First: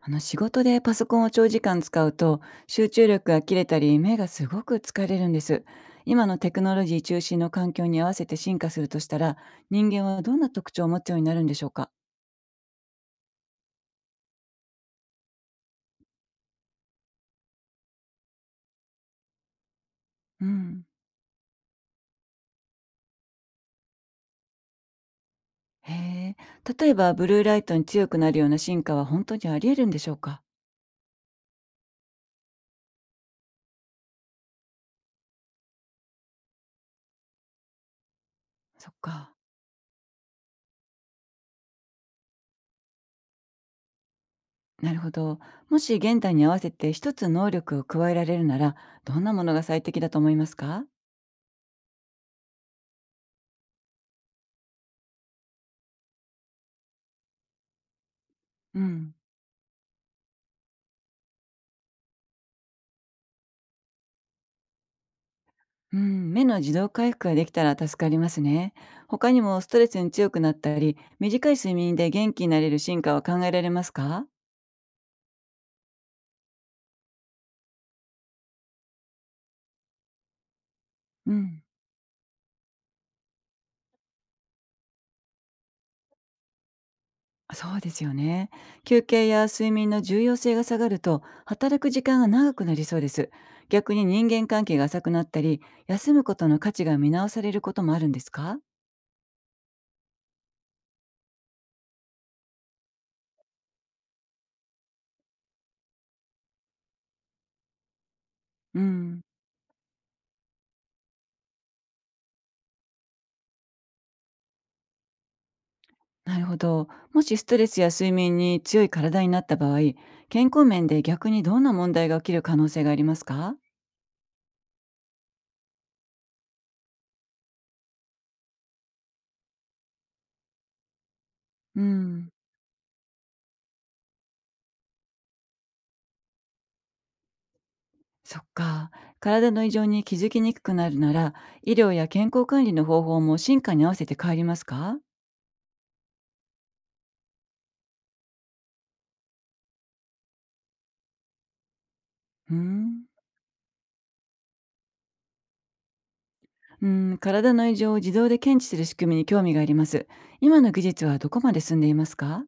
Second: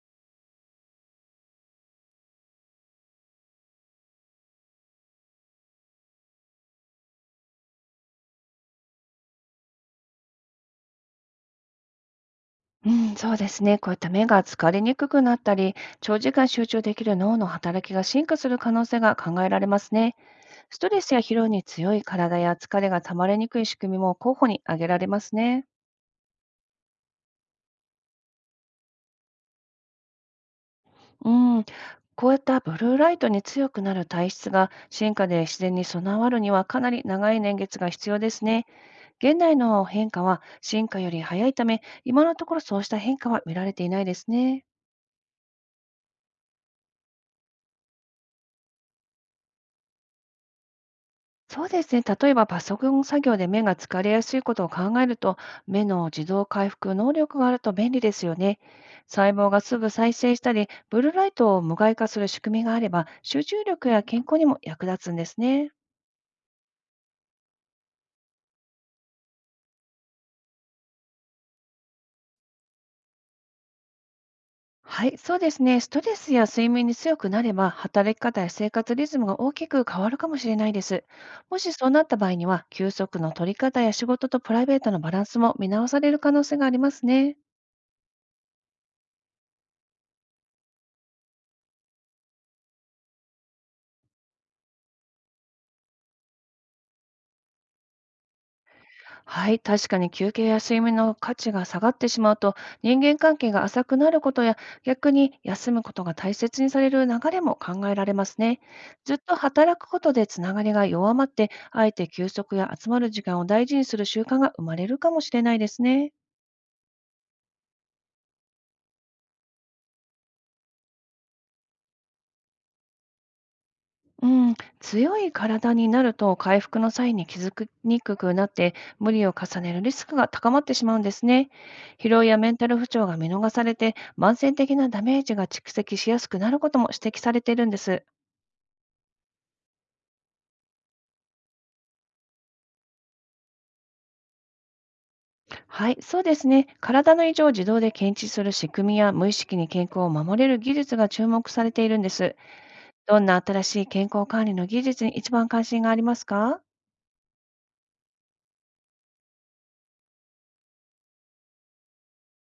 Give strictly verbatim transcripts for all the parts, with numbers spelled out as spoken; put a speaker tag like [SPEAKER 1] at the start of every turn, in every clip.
[SPEAKER 1] あの、仕事でパソコンを長時間使うと集中力が切れたり目がすごく疲れるんです。今のテクノロジー中心の環境に合わせて進化するとしたら人間はどんな特徴を持つようになるんでしょうか？
[SPEAKER 2] うん、そうですね。こういった目が疲れにくくなったり、長時間集中できる脳の働きが進化する可能性が考えられますね。
[SPEAKER 1] う
[SPEAKER 2] ス
[SPEAKER 1] ん。
[SPEAKER 2] トレスや疲労に強い体や疲れがたまりにくい仕組みも候補に挙げられますね。
[SPEAKER 1] へえ。例えばブルーライトに強くなるような進化は本当にあり得るんでしょうか？
[SPEAKER 2] うん、こういったブルーライトに強くなる体質が進化で自然に備わるにはかなり長い年月が必要ですね。
[SPEAKER 1] そっか。
[SPEAKER 2] 現代の変化は進化より早いため、今のところそうした変化は見られていないですね。
[SPEAKER 1] なるほど。もし現代に合わせて一つ能力を加えられるならどんなものが最適だと思いますか？
[SPEAKER 2] そうですね。例えばパソコン作業で目が疲れやすいことを考えると、目の自動回復能力があると便利ですよね。
[SPEAKER 1] うん。
[SPEAKER 2] 細胞がすぐ再生したり、ブルーライトを無害化する仕組みがあれば、集中力や健康にも役立つんですね。
[SPEAKER 1] うん、目の自動回復ができたら助かりますね。他にもストレスに強くなったり、短い睡眠で元気になれる進化は考えられますか？
[SPEAKER 2] はい、そうですね。ストレスや睡眠に強くなれば、働き方や生活リズムが大きく変わるかもしれないです。
[SPEAKER 1] う
[SPEAKER 2] も
[SPEAKER 1] ん、
[SPEAKER 2] しそうなった場合には、休息の取り方や仕事とプライベートのバランスも見直される可能性がありますね。
[SPEAKER 1] そうですよね。休憩や睡眠の重要性が下がると、働く時間が長くなりそうです。逆に人間関係が浅くなったり、休むことの価値が見直されることもあるんですか？
[SPEAKER 2] はい、確かに休憩や睡眠の価値が下がってしまうと、人間関係が浅くなることや、逆に休むことが大切にされる流れも考えられますね。
[SPEAKER 1] う
[SPEAKER 2] ずっ
[SPEAKER 1] ん、
[SPEAKER 2] と働くことでつながりが弱まって、あえて休息や集まる時間を大事にする習慣が生まれるかもしれないですね。
[SPEAKER 1] なるほど。もしストレスや睡眠に強い体になった場合、健康面で逆にどんな問題が起きる可能性がありますか？
[SPEAKER 2] うん、強い体になると回復の際に気づきにくくなって無理を重ねるリスクが高まってしまうんですね。
[SPEAKER 1] う
[SPEAKER 2] 疲労
[SPEAKER 1] ん。
[SPEAKER 2] やメンタル不調が見逃されて慢性的なダメージが蓄積しやすくなることも指摘されているんです。
[SPEAKER 1] そっか。体の異常に気づきにくくなるなら、医療や健康管理の方法も進化に合わせて変わりますか？
[SPEAKER 2] はい、そうですね。体の異常を自動で検知する仕組みや無意識に健康を守れる技術が注目されているんです。
[SPEAKER 1] うーん。
[SPEAKER 2] どんな新しい健康管理の技術に一番関心がありますか？
[SPEAKER 1] うーん、体の異常を自動で検知する仕組みに興味があります。今の技術はどこまで進んでいますか？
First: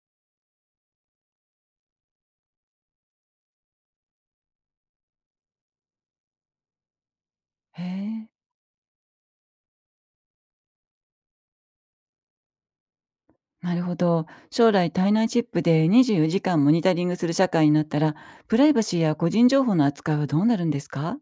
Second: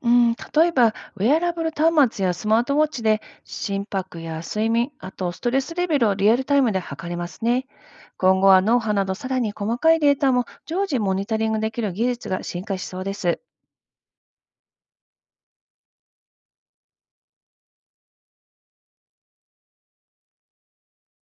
[SPEAKER 2] うん、例えば、ウェアラブル端末やスマートウォッチで心拍や睡眠、あとストレスレベルをリアルタイムで測れますね。
[SPEAKER 1] へえ。
[SPEAKER 2] 今後は脳波などさらに細かいデータも常時モニタリングできる技術が進化しそうです。
[SPEAKER 1] なるほど。将来体内チップでにじゅうよじかんモニタリングする社会になったら、プライバシーや個人情報の扱いはどうなるんですか？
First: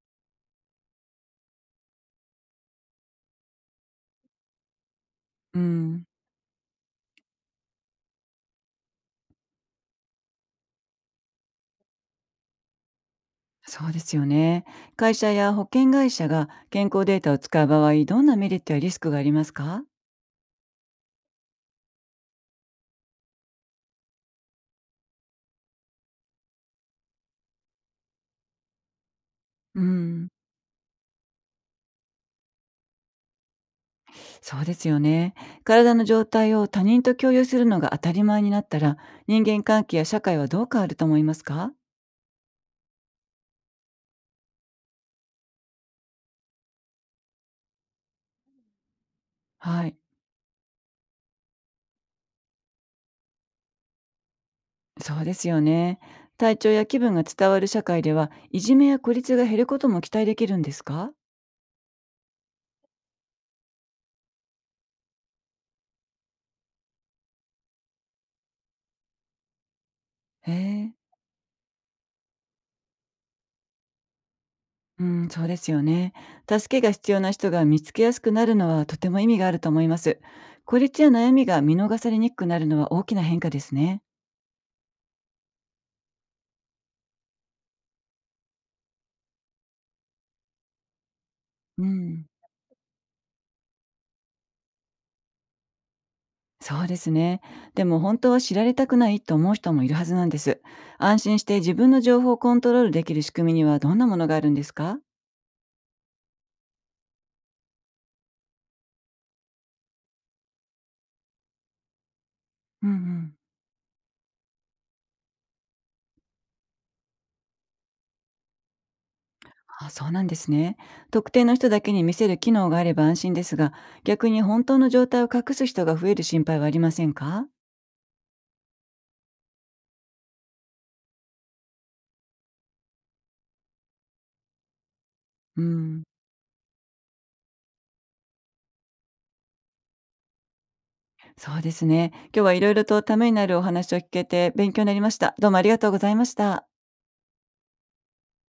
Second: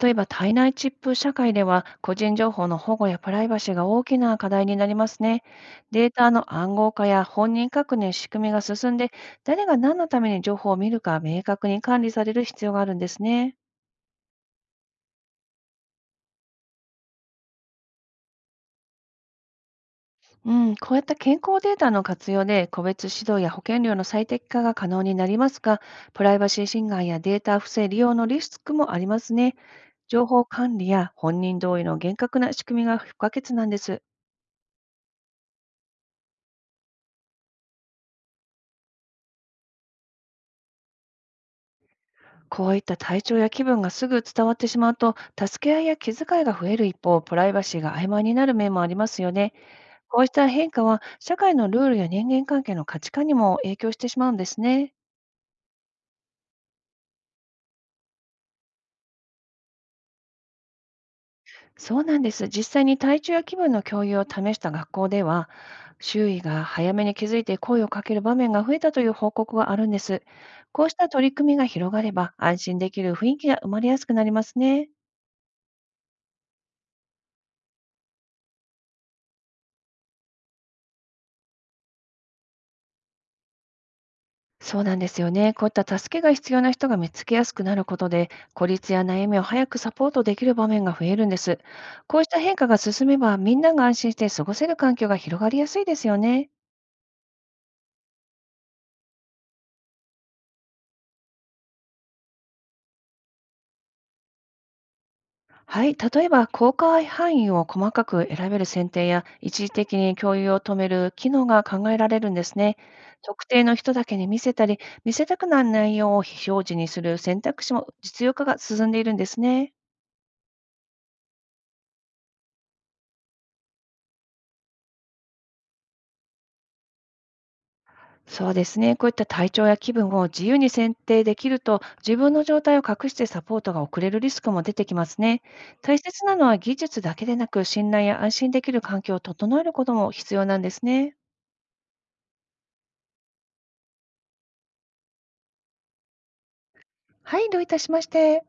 [SPEAKER 2] 例えば、体内チップ社会では個人情報の保護やプライバシーが大きな課題になりますね。
[SPEAKER 1] うん。
[SPEAKER 2] データの暗号化や本人確認仕組みが進んで、誰が何のために情報を見るか明確に管理される必要があるんですね。
[SPEAKER 1] そうですよね。会社や保険会社が健康データを使う場合、どんなメリットやリスクがありますか？
[SPEAKER 2] うん、こういった健康データの活用で個別指導や保険料の最適化が可能になりますが、プライバシー侵害やデータ不正利用のリスクもありますね。
[SPEAKER 1] う
[SPEAKER 2] 情
[SPEAKER 1] ん、
[SPEAKER 2] 報管理や本人同意の厳格な仕組みが不可欠なんです。
[SPEAKER 1] そうですよね。体の状態を他人と共有するのが当たり前になったら、人間関係や社会はどう変わると思いますか？
[SPEAKER 2] こういった体調や気分がすぐ伝わってしまうと、助け合いや気遣いが増える一方、プライバシーが曖昧になる面もありますよね。
[SPEAKER 1] はい、
[SPEAKER 2] こうした変化は、社会のルールや人間関係の価値観にも影響してしまうんですね。
[SPEAKER 1] そうですよね。体調や気分が伝わる社会では、いじめや孤立が減ることも期待できるんですか？
[SPEAKER 2] そうなんです。実際に体調や気分の共有を試した学校では、周囲が早めに気づいて声をかける場面が増えたという報告があるんです。
[SPEAKER 1] へ
[SPEAKER 2] こう
[SPEAKER 1] え、
[SPEAKER 2] した取り組みが広がれば、安心できる雰囲気が生まれやすくなりますね。
[SPEAKER 1] うん、そうですよね。助けが必要な人が見つけやすくなるのはとても意味があると思います。孤立や悩みが見逃されにくくなるのは大きな変化ですね。
[SPEAKER 2] そうなんですよね。こういった助けが必要な人が見つけやすくなることで、孤立や悩みを早くサポートできる場面が増えるんです。
[SPEAKER 1] う
[SPEAKER 2] こう
[SPEAKER 1] ん。
[SPEAKER 2] した変化が進めば、みんなが安心して過ごせる環境が広がりやすいですよね。
[SPEAKER 1] そうですね。でも本当は知られたくないと思う人もいるはずなんです。安心して自分の情報をコントロールできる仕組みにはどんなものがあるんですか？
[SPEAKER 2] はい、例えば公開範囲を細かく選べる選定や一時的に共有を止める機能が考えられるんですね。
[SPEAKER 1] うんうん。
[SPEAKER 2] 特定の人だけに見せたり、見せたくない内容を非表示にする選択肢も実用化が進んでいるんですね。
[SPEAKER 1] あ、そうなんですね。特定の人だけに見せる機能があれば安心ですが、逆に本当の状態を隠す人が増える心配はありませんか？
[SPEAKER 2] そうですね、こういった体調や気分を自由に選定できると、自分の状態を隠してサポートが遅れるリスクも出てきますね。
[SPEAKER 1] う
[SPEAKER 2] 大
[SPEAKER 1] ん、
[SPEAKER 2] 切なのは技術だけでなく、信頼や安心できる環境を整えることも必要なんですね。
[SPEAKER 1] そうですね。今日はいろいろとためになるお話を聞けて勉強になりました。どうもありがとうございました。
[SPEAKER 2] はい、どういたしまして。